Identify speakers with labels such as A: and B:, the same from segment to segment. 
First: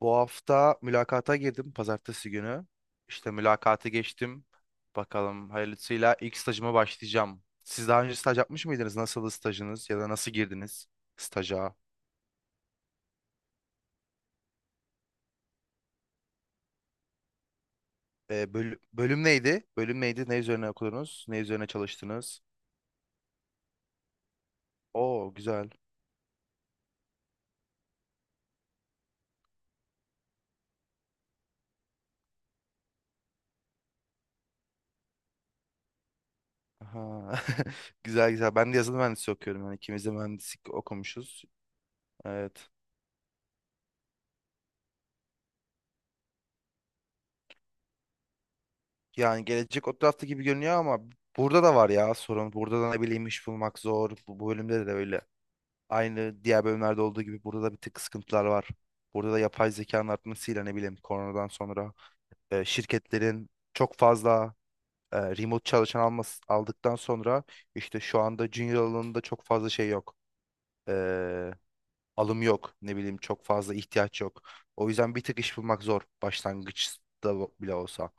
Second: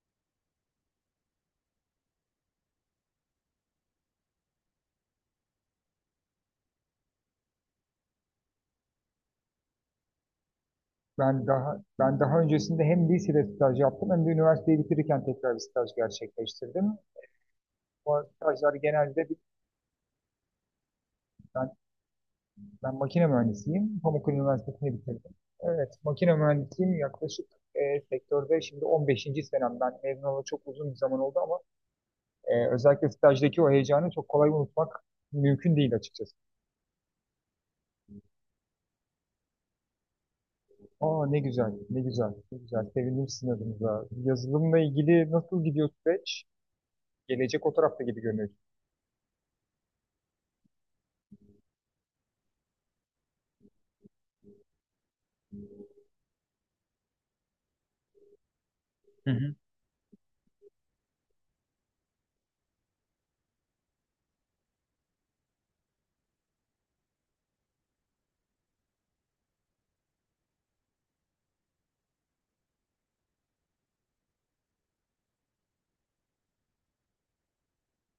A: Bu hafta mülakata girdim pazartesi günü. İşte mülakatı geçtim. Bakalım hayırlısıyla ilk stajıma başlayacağım. Siz daha önce staj yapmış mıydınız? Nasıldı stajınız ya da nasıl girdiniz
B: Ben
A: staja?
B: daha ben daha öncesinde hem lisede staj yaptım hem de üniversiteyi bitirirken tekrar bir staj gerçekleştirdim. Bu stajlar
A: Bölüm
B: genelde bir-
A: neydi? Bölüm neydi? Ne üzerine okudunuz? Ne üzerine
B: ben,
A: çalıştınız?
B: ben makine mühendisiyim. Pamukkale Üniversitesi'ni bitirdim.
A: Oo, güzel.
B: Evet, makine mühendisiyim yaklaşık sektörde şimdi 15. senemden mezun olalı çok uzun bir zaman oldu ama özellikle stajdaki o heyecanı çok kolay unutmak mümkün değil açıkçası.
A: Aha. Güzel güzel. Ben de yazılım mühendisliği okuyorum. Yani ikimiz de mühendislik
B: Aa ne
A: okumuşuz.
B: güzel, ne güzel, ne
A: Evet.
B: güzel. Sevindim sizin adınıza. Yazılımla ilgili nasıl gidiyor süreç? Gelecek o tarafta gibi görünüyor.
A: Yani gelecek o tarafta gibi görünüyor ama burada da var ya sorun. Burada da ne bileyim iş bulmak zor. Bu bölümde de öyle. Aynı diğer bölümlerde olduğu gibi burada da bir tık sıkıntılar var. Burada da yapay zekanın artmasıyla ne bileyim koronadan sonra şirketlerin çok fazla remote çalışan aldıktan sonra işte şu anda junior alanında çok fazla şey yok. E, Alım yok, ne bileyim çok fazla ihtiyaç yok. O yüzden bir tık iş bulmak zor, başlangıçta bile olsa.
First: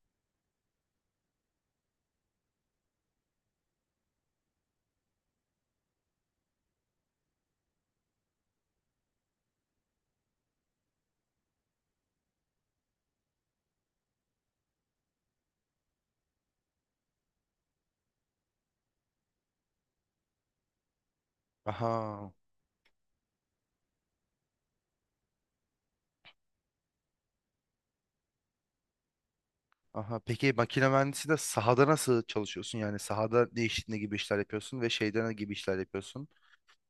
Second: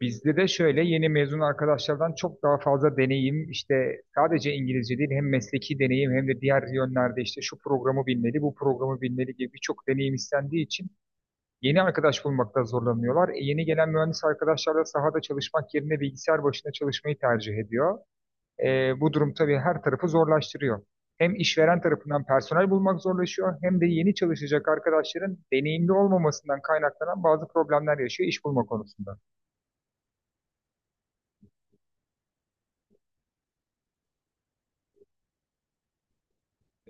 B: Bizde de şöyle yeni mezun arkadaşlardan çok daha fazla deneyim, işte sadece İngilizce değil, hem mesleki deneyim hem de diğer yönlerde işte şu programı bilmeli bu programı bilmeli gibi birçok deneyim istendiği için yeni arkadaş bulmakta zorlanıyorlar. Yeni gelen mühendis arkadaşlar da sahada çalışmak yerine bilgisayar başında çalışmayı tercih ediyor. Bu durum tabii her tarafı zorlaştırıyor. Hem işveren tarafından
A: Aha.
B: personel bulmak zorlaşıyor hem de yeni çalışacak arkadaşların deneyimli olmamasından kaynaklanan bazı problemler yaşıyor iş bulma konusunda.
A: Aha, peki makine mühendisi de sahada nasıl çalışıyorsun? Yani sahada ne iş, ne gibi işler yapıyorsun ve şeyden ne gibi işler yapıyorsun?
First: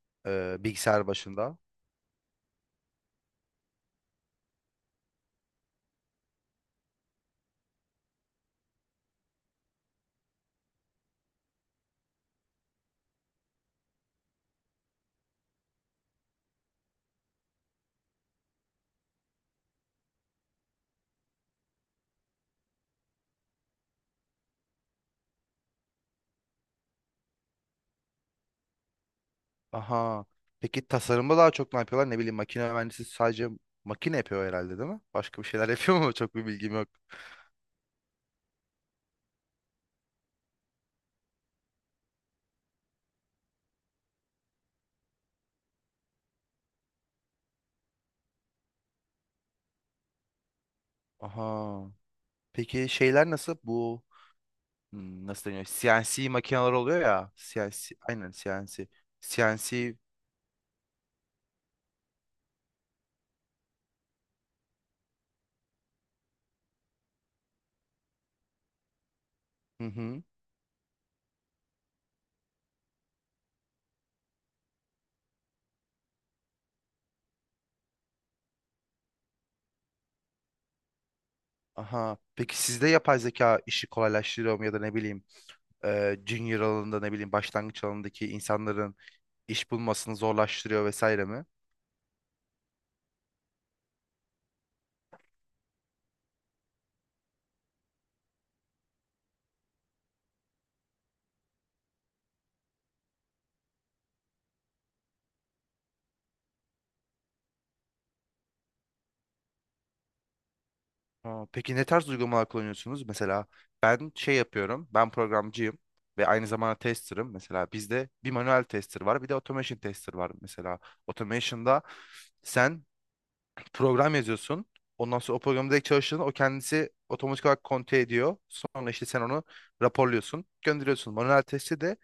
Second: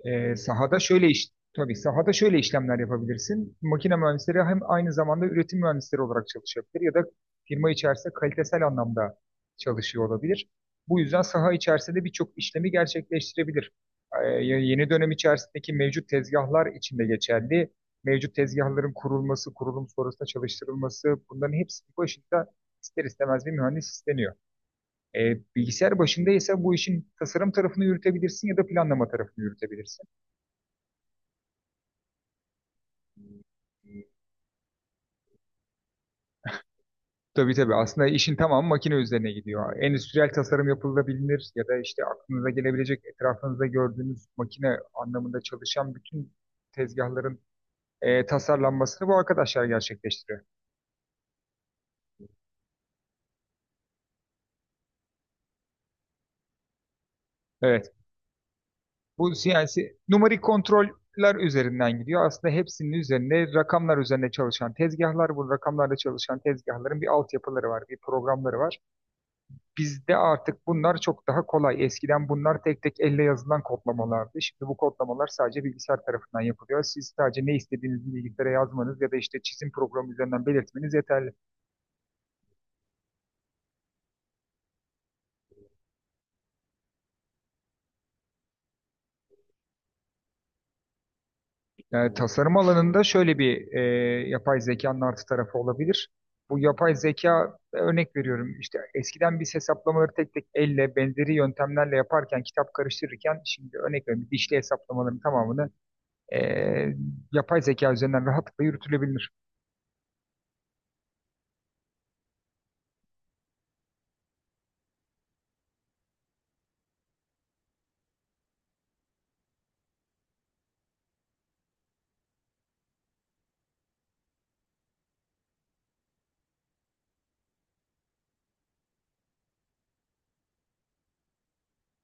B: Ee, sahada şöyle
A: Bilgisayar
B: iş,
A: başında.
B: tabii sahada şöyle işlemler yapabilirsin. Makine mühendisleri hem aynı zamanda üretim mühendisleri olarak çalışabilir ya da firma içerisinde kalitesel anlamda çalışıyor olabilir. Bu yüzden saha içerisinde birçok işlemi gerçekleştirebilir. Yeni dönem içerisindeki mevcut tezgahlar içinde geçerli. Mevcut tezgahların kurulması, kurulum sonrasında çalıştırılması bunların hepsinin başında ister istemez bir mühendis isteniyor. Bilgisayar başında ise bu işin tasarım tarafını yürütebilirsin ya da planlama tarafını yürütebilirsin.
A: Aha. Peki tasarımda daha çok ne yapıyorlar? Ne bileyim, makine mühendisi sadece makine yapıyor herhalde, değil mi? Başka bir şeyler yapıyor mu? Çok bir bilgim yok.
B: Tabii tabii. Aslında işin tamamı makine üzerine gidiyor. Endüstriyel tasarım yapılabilir ya da işte aklınıza gelebilecek etrafınızda gördüğünüz makine anlamında çalışan bütün tezgahların tasarlanmasını bu arkadaşlar gerçekleştiriyor.
A: Aha. Peki şeyler nasıl? Bu nasıl deniyor? CNC makineler oluyor ya.
B: Evet.
A: CNC, aynen CNC.
B: Bu
A: CNC.
B: CNC numarik kontroller üzerinden gidiyor. Aslında hepsinin üzerinde rakamlar üzerine çalışan tezgahlar, bu rakamlarla çalışan tezgahların bir altyapıları var, bir programları var.
A: Hı
B: Bizde
A: hı.
B: artık bunlar çok daha kolay. Eskiden bunlar tek tek elle yazılan kodlamalardı. Şimdi bu kodlamalar sadece bilgisayar tarafından yapılıyor. Siz sadece ne istediğinizi bilgisayara yazmanız ya da işte çizim programı üzerinden belirtmeniz yeterli.
A: Aha. Peki sizde yapay zeka işi kolaylaştırıyor mu, ya da ne bileyim junior alanında, ne bileyim başlangıç alanındaki insanların iş bulmasını zorlaştırıyor vesaire mi?
B: Yani tasarım alanında şöyle bir yapay zekanın artı tarafı olabilir. Bu yapay zeka, örnek veriyorum, işte eskiden biz hesaplamaları tek tek elle benzeri yöntemlerle yaparken kitap karıştırırken şimdi örnek veriyorum dişli hesaplamaların tamamını e, yapay zeka üzerinden rahatlıkla yürütülebilir.
A: Aa, peki ne tarz uygulamalar kullanıyorsunuz? Mesela ben şey yapıyorum. Ben programcıyım ve aynı zamanda tester'ım. Mesela bizde bir manuel tester var, bir de automation tester var. Mesela automation'da sen program yazıyorsun. Ondan sonra o programı direkt çalıştığında o kendisi otomatik olarak konte ediyor. Sonra işte sen onu raporluyorsun, gönderiyorsun. Manuel testi de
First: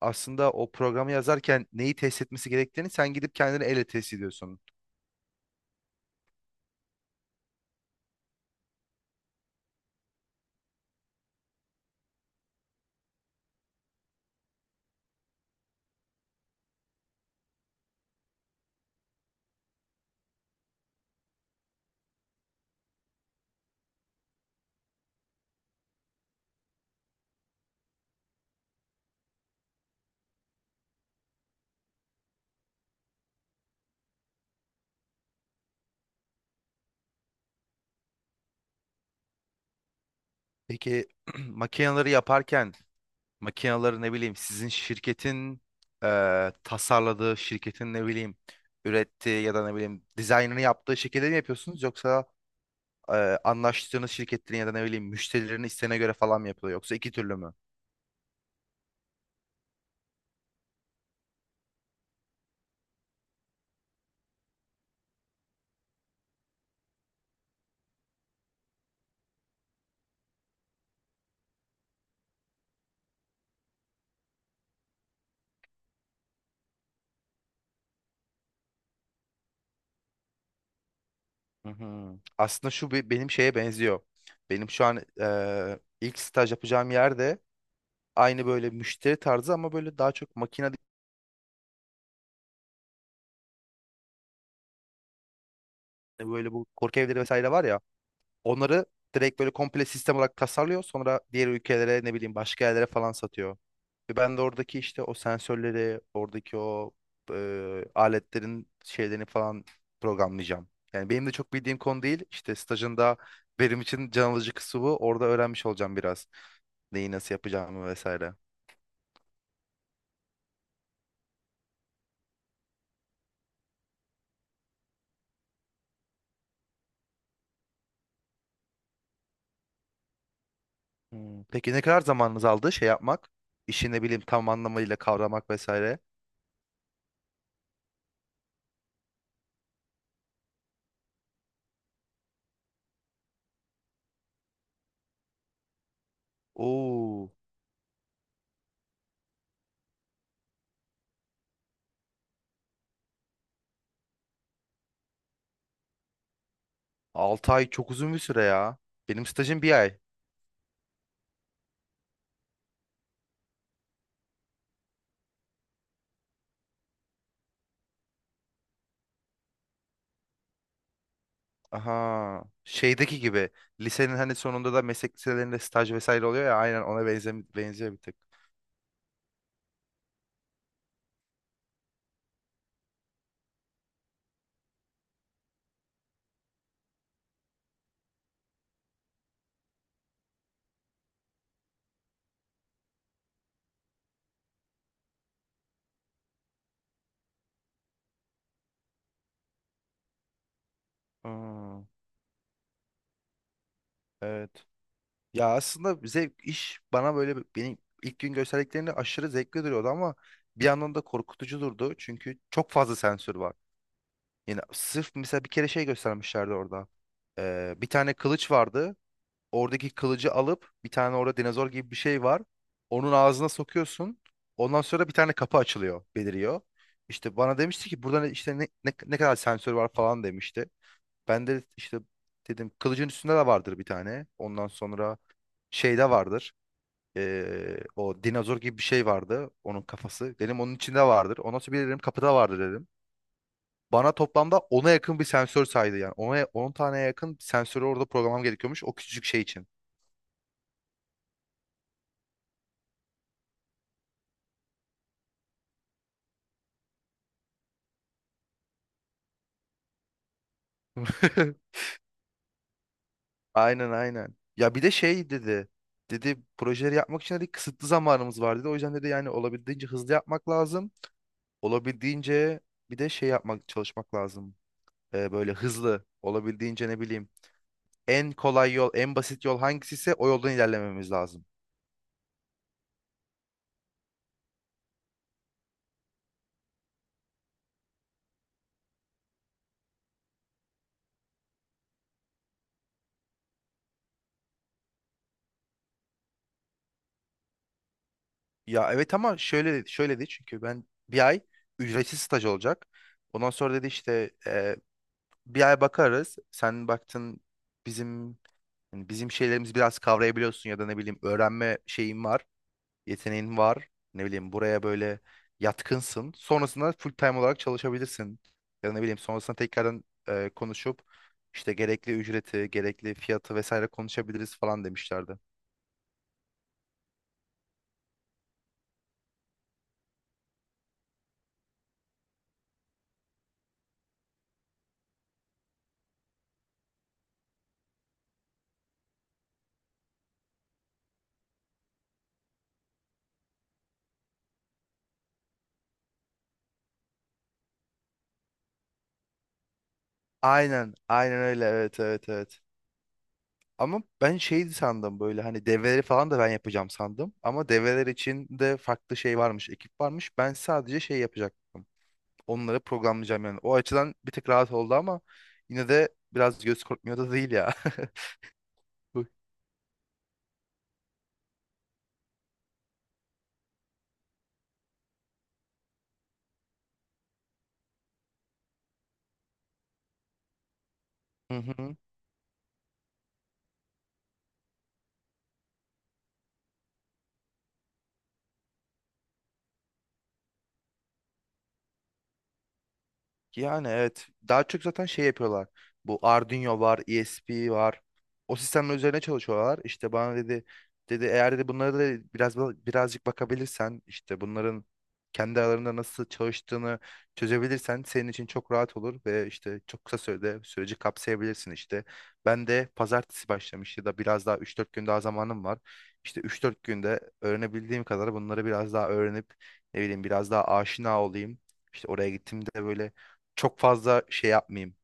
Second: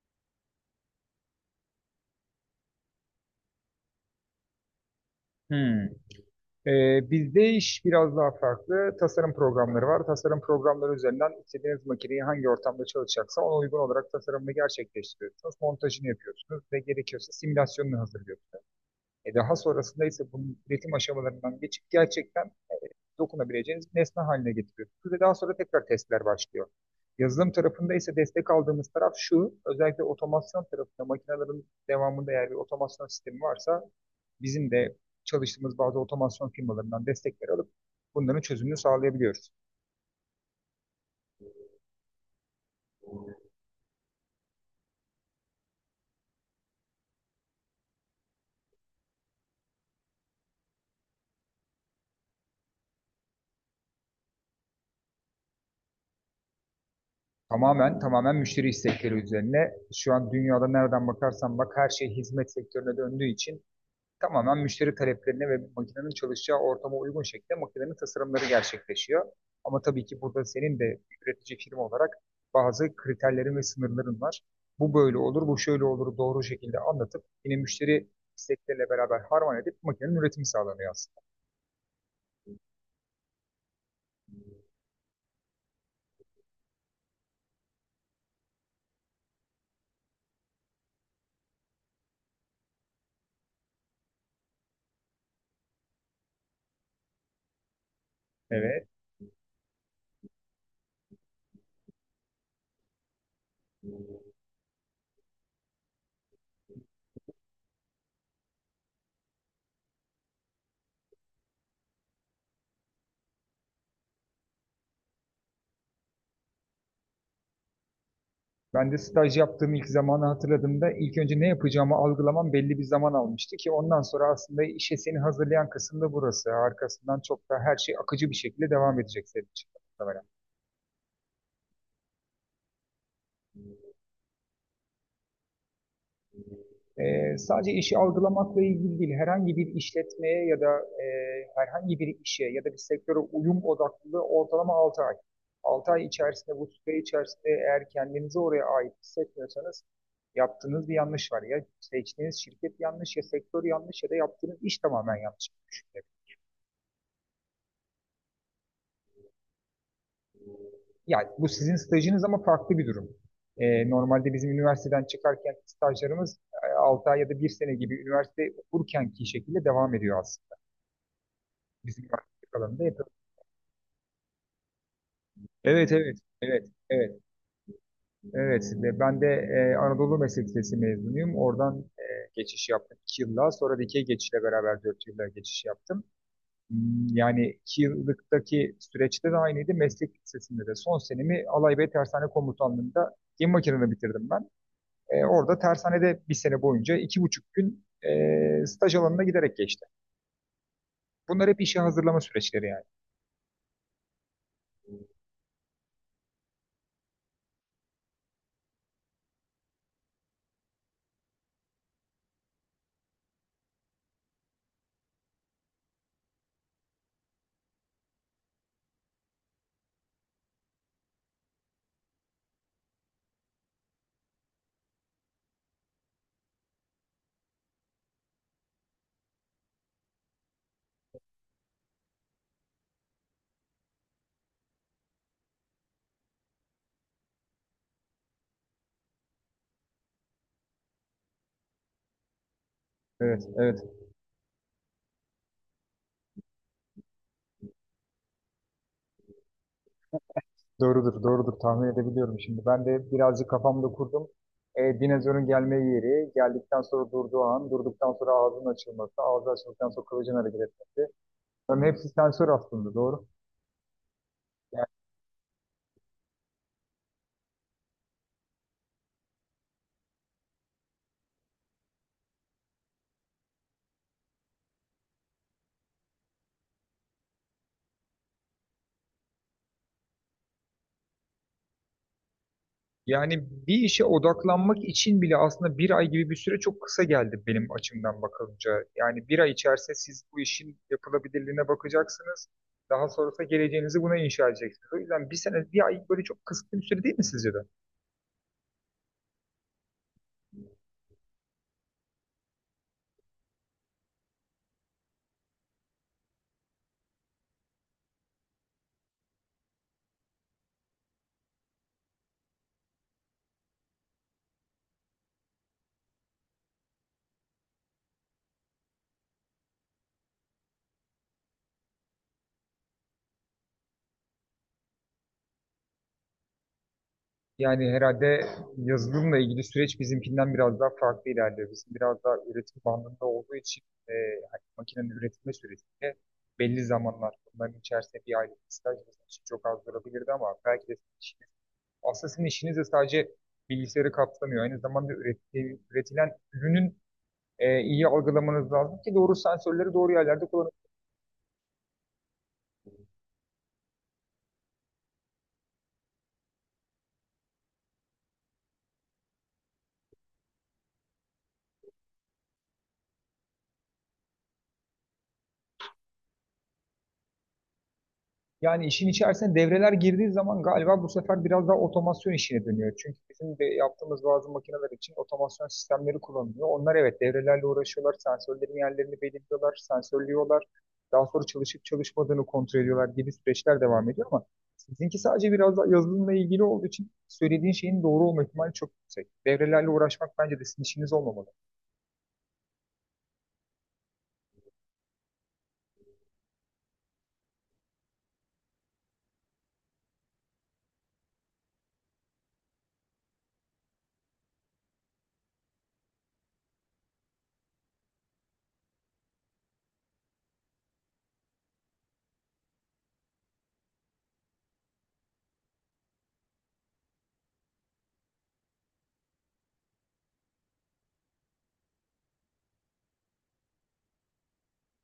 A: aslında o programı yazarken neyi test etmesi gerektiğini sen gidip kendini elle test ediyorsun.
B: Hmm. Bizde iş biraz daha farklı. Tasarım programları var. Tasarım programları üzerinden istediğiniz makineyi hangi ortamda çalışacaksa ona uygun olarak tasarımını gerçekleştiriyorsunuz. Montajını yapıyorsunuz ve gerekiyorsa simülasyonunu hazırlıyorsunuz. E daha sonrasında ise bunun üretim aşamalarından geçip gerçekten dokunabileceğiniz bir nesne haline getiriyorsunuz ve daha sonra tekrar testler başlıyor. Yazılım tarafında ise destek aldığımız taraf şu, özellikle otomasyon tarafında makinelerin devamında eğer bir otomasyon sistemi varsa bizim de çalıştığımız bazı otomasyon firmalarından destekler alıp bunların çözümünü sağlayabiliyoruz.
A: Peki makineleri yaparken makinaları ne bileyim sizin şirketin tasarladığı şirketin, ne bileyim ürettiği ya da ne bileyim dizaynını yaptığı şekilde mi yapıyorsunuz yoksa anlaştığınız şirketlerin ya da ne bileyim müşterilerin isteğine göre falan mı yapılıyor yoksa iki türlü mü?
B: Tamamen müşteri istekleri üzerine, şu an dünyada nereden bakarsan bak her şey hizmet sektörüne döndüğü için tamamen müşteri taleplerine ve makinenin çalışacağı ortama uygun şekilde makinenin tasarımları gerçekleşiyor. Ama tabii ki burada senin de üretici firma olarak bazı kriterlerin ve sınırların var. Bu böyle olur, bu şöyle olur doğru şekilde anlatıp yine müşteri istekleriyle beraber harman edip makinenin üretimi sağlanıyor aslında.
A: Hı hı. Aslında şu benim şeye benziyor. Benim şu an ilk staj yapacağım yerde aynı böyle müşteri tarzı ama böyle daha çok makine değil, böyle bu korku evleri vesaire var ya, onları
B: Evet.
A: direkt böyle komple sistem olarak tasarlıyor, sonra diğer ülkelere, ne bileyim başka yerlere falan satıyor. Ve ben de oradaki işte o sensörleri, oradaki o aletlerin şeylerini falan programlayacağım. Yani benim de çok bildiğim konu değil. İşte stajında benim için can alıcı kısmı bu. Orada öğrenmiş olacağım biraz. Neyi nasıl yapacağımı vesaire.
B: Ben de staj yaptığım ilk zamanı hatırladığımda ilk önce ne yapacağımı algılamam belli bir zaman almıştı ki ondan sonra aslında işe seni hazırlayan kısım da burası. Arkasından çok daha her şey akıcı bir şekilde devam edecek senin için.
A: Hmm. Peki ne kadar zamanınız aldı şey yapmak? İşi, ne bileyim, tam anlamıyla kavramak vesaire.
B: Sadece işi algılamakla ilgili değil, herhangi bir işletmeye ya da e, herhangi bir işe ya da bir sektöre uyum odaklılığı ortalama 6 ay. 6 ay içerisinde, bu süre
A: Oo,
B: içerisinde eğer kendinizi oraya ait hissetmiyorsanız yaptığınız bir yanlış var. Ya seçtiğiniz şirket yanlış, ya sektör yanlış ya da yaptığınız iş tamamen yanlış.
A: 6 ay çok uzun bir süre ya. Benim stajım bir ay.
B: Yani bu sizin stajınız ama farklı bir durum. Normalde bizim üniversiteden çıkarken stajlarımız 6 ay ya da bir sene gibi üniversite okurkenki şekilde devam ediyor aslında. Bizim üniversite
A: Aha.
B: alanında yapıyoruz.
A: Şeydeki gibi. Lisenin hani sonunda da meslek liselerinde
B: Evet,
A: staj
B: evet,
A: vesaire oluyor ya.
B: evet,
A: Aynen ona
B: evet,
A: benziyor bir tık.
B: evet. Ve ben de Anadolu Meslek Lisesi mezunuyum. Oradan geçiş yaptım iki yılla. Sonra dikey geçişle beraber dört yılla geçiş yaptım. Hmm, yani iki yıllıktaki süreçte de aynıydı. Meslek Lisesi'nde de son senemi Alaybey Tersane Komutanlığı'nda gemi makinelerini bitirdim ben. Orada tersanede bir sene boyunca iki buçuk gün staj alanına giderek geçti. Bunlar hep işe
A: Aa,
B: hazırlama süreçleri yani.
A: evet. Ya aslında zevk iş bana böyle benim ilk gün gösterdiklerinde aşırı zevkli duruyordu ama bir yandan da korkutucu durdu. Çünkü çok fazla sensör var. Yani sırf mesela bir kere şey göstermişlerdi orada. Bir tane kılıç vardı. Oradaki kılıcı alıp bir tane orada dinozor gibi bir şey var. Onun ağzına sokuyorsun. Ondan sonra bir tane kapı açılıyor, beliriyor. İşte bana demişti ki burada işte ne kadar sensör var falan demişti. Ben de işte dedim kılıcın üstünde de vardır bir tane. Ondan sonra şeyde vardır. O dinozor gibi bir şey vardı. Onun kafası. Dedim onun içinde vardır. Ondan sonra bir dedim kapıda vardır dedim.
B: Evet, evet.
A: Bana toplamda 10'a yakın bir sensör saydı yani. Ona 10 taneye yakın sensörü orada programlam gerekiyormuş o küçücük şey için.
B: Doğrudur, doğrudur. Tahmin edebiliyorum şimdi. Ben de birazcık kafamda kurdum. Dinozorun gelme yeri, geldikten sonra durduğu an, durduktan sonra ağzının açılması, ağzı açıldıktan sonra kılıcın hareket etmesi. Bunların hepsi sensör aslında, doğru.
A: Aynen, aynen. Ya, bir
B: Yani
A: de şey dedi. Dedi projeleri yapmak için dedi kısıtlı zamanımız var dedi. O yüzden dedi, yani olabildiğince hızlı yapmak lazım. Olabildiğince bir de şey yapmak, çalışmak lazım. Böyle hızlı olabildiğince, ne bileyim. En kolay yol, en basit yol hangisi ise o yoldan ilerlememiz lazım.
B: yani bir işe odaklanmak için bile aslında bir ay gibi bir süre çok kısa geldi benim açımdan bakılınca. Yani bir ay içerisinde siz bu işin yapılabilirliğine bakacaksınız. Daha sonrasında geleceğinizi buna inşa edeceksiniz. O yüzden bir sene, bir ay böyle çok kısıtlı bir süre değil mi sizce de?
A: Ya evet, ama şöyle şöyle dedi çünkü ben bir ay ücretsiz staj olacak. Ondan sonra dedi işte bir ay bakarız. Sen baktın, bizim yani bizim şeylerimizi biraz kavrayabiliyorsun ya da ne bileyim öğrenme şeyin var, yeteneğin var. Ne bileyim buraya böyle yatkınsın. Sonrasında full time olarak çalışabilirsin. Ya da ne bileyim sonrasında tekrardan konuşup, işte gerekli ücreti, gerekli fiyatı vesaire konuşabiliriz falan demişlerdi.
B: Yani herhalde yazılımla ilgili süreç bizimkinden biraz daha farklı ilerliyor. Bizim biraz daha üretim bandında olduğu için e, hani makinenin üretme sürecinde belli zamanlar bunların içerisinde bir aylık bir staj bizim için çok az durabilirdi ama belki de sizin işiniz, aslında sizin işiniz de sadece bilgisayarı kapsamıyor. Üretilen ürünün iyi algılamanız lazım ki doğru sensörleri doğru yerlerde.
A: Aynen, aynen öyle. Evet, evet, evet. Ama ben şeydi sandım, böyle hani devreleri falan da ben yapacağım sandım. Ama devreler için de farklı şey varmış, ekip varmış. Ben sadece şey yapacaktım. Onları programlayacağım yani. O açıdan bir tık rahat oldu ama yine de biraz göz korkmuyor da değil ya.
B: Yani işin içerisine devreler girdiği zaman galiba bu sefer biraz daha otomasyon işine dönüyor. Çünkü bizim de yaptığımız bazı makineler için otomasyon sistemleri kullanılıyor. Onlar evet devrelerle uğraşıyorlar, sensörlerin yerlerini belirliyorlar, sensörlüyorlar. Daha sonra
A: Hı
B: çalışıp
A: hı.
B: çalışmadığını kontrol ediyorlar gibi süreçler devam ediyor ama sizinki sadece biraz daha yazılımla ilgili olduğu için söylediğin şeyin doğru olma ihtimali çok yüksek. Devrelerle uğraşmak bence de sizin işiniz olmamalı.
A: Yani evet. Daha çok zaten şey yapıyorlar. Bu Arduino var, ESP var. O sistemler üzerine çalışıyorlar. İşte bana dedi, eğer dedi bunları da biraz birazcık bakabilirsen, işte bunların kendi aralarında nasıl çalıştığını çözebilirsen senin için çok rahat olur ve işte çok kısa sürede süreci kapsayabilirsin işte. Ben de pazartesi başlamış ya da biraz daha üç dört gün daha zamanım var. İşte üç dört günde öğrenebildiğim kadar bunları biraz daha öğrenip, ne bileyim biraz daha aşina olayım. İşte oraya gittiğimde böyle çok fazla şey yapmayayım.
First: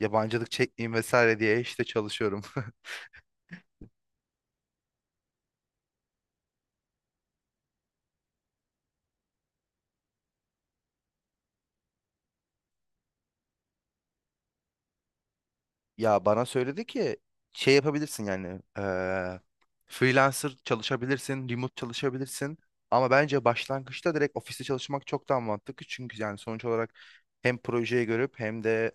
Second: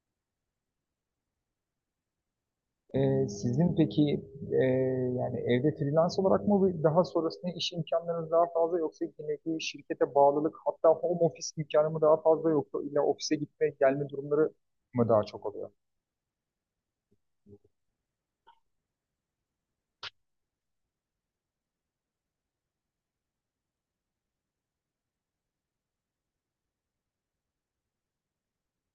A: Yabancılık çekmeyeyim vesaire diye işte çalışıyorum.
B: Sizin peki e, yani evde freelance olarak mı daha sonrasında iş imkanlarınız daha fazla, yoksa yine bir şirkete bağlılık, hatta home office imkanı mı daha fazla, yoksa illa ofise gitme gelme durumları mı daha çok oluyor?
A: Ya bana söyledi ki şey yapabilirsin, yani freelancer çalışabilirsin, remote çalışabilirsin. Ama bence başlangıçta direkt ofiste çalışmak çok daha mantıklı. Çünkü yani sonuç olarak hem projeyi görüp hem de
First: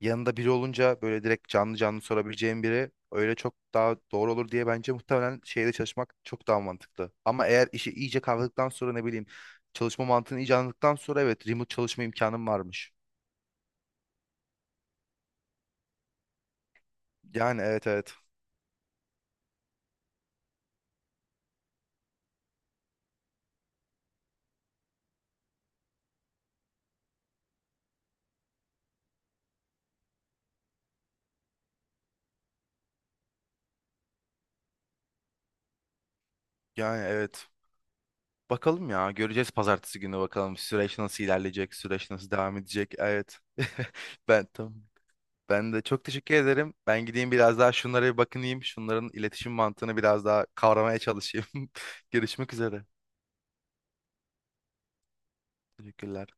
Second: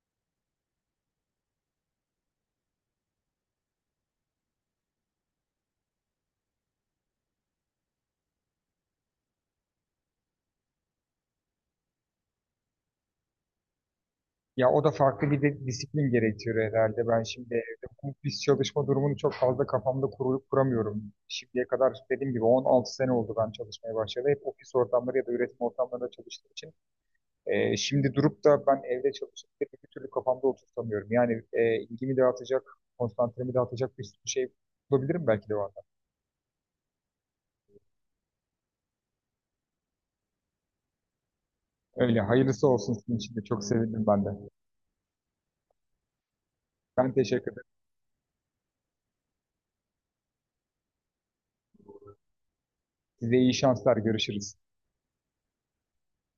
A: yanında biri olunca böyle direkt canlı canlı sorabileceğim biri, öyle çok daha doğru olur diye bence muhtemelen şeyde çalışmak çok daha mantıklı. Ama eğer işi iyice kavradıktan sonra, ne bileyim çalışma mantığını iyice anladıktan sonra, evet, remote çalışma imkanım varmış.
B: Ya o da farklı bir de disiplin gerektiriyor herhalde. Ben şimdi
A: Yani
B: evde
A: evet,
B: home
A: evet.
B: office çalışma durumunu çok fazla kafamda kuramıyorum. Şimdiye kadar dediğim gibi 16 sene oldu ben çalışmaya başladı. Hep ofis ortamları ya da üretim ortamlarında çalıştığım için şimdi durup da ben evde çalışıp da bir türlü kafamda oturtamıyorum. Yani ilgimi dağıtacak, konsantremi dağıtacak bir sürü şey bulabilirim belki de o anda.
A: Yani evet. Bakalım ya, göreceğiz pazartesi günü, bakalım süreç nasıl ilerleyecek, süreç
B: Öyle
A: nasıl devam
B: hayırlısı olsun,
A: edecek.
B: sizin için
A: Evet.
B: de çok sevindim ben de.
A: Ben tamam. Ben de çok teşekkür ederim. Ben
B: Ben
A: gideyim
B: teşekkür
A: biraz
B: ederim.
A: daha şunlara bir bakınayım. Şunların iletişim mantığını biraz daha kavramaya çalışayım. Görüşmek üzere.
B: Size iyi şanslar. Görüşürüz.
A: Teşekkürler.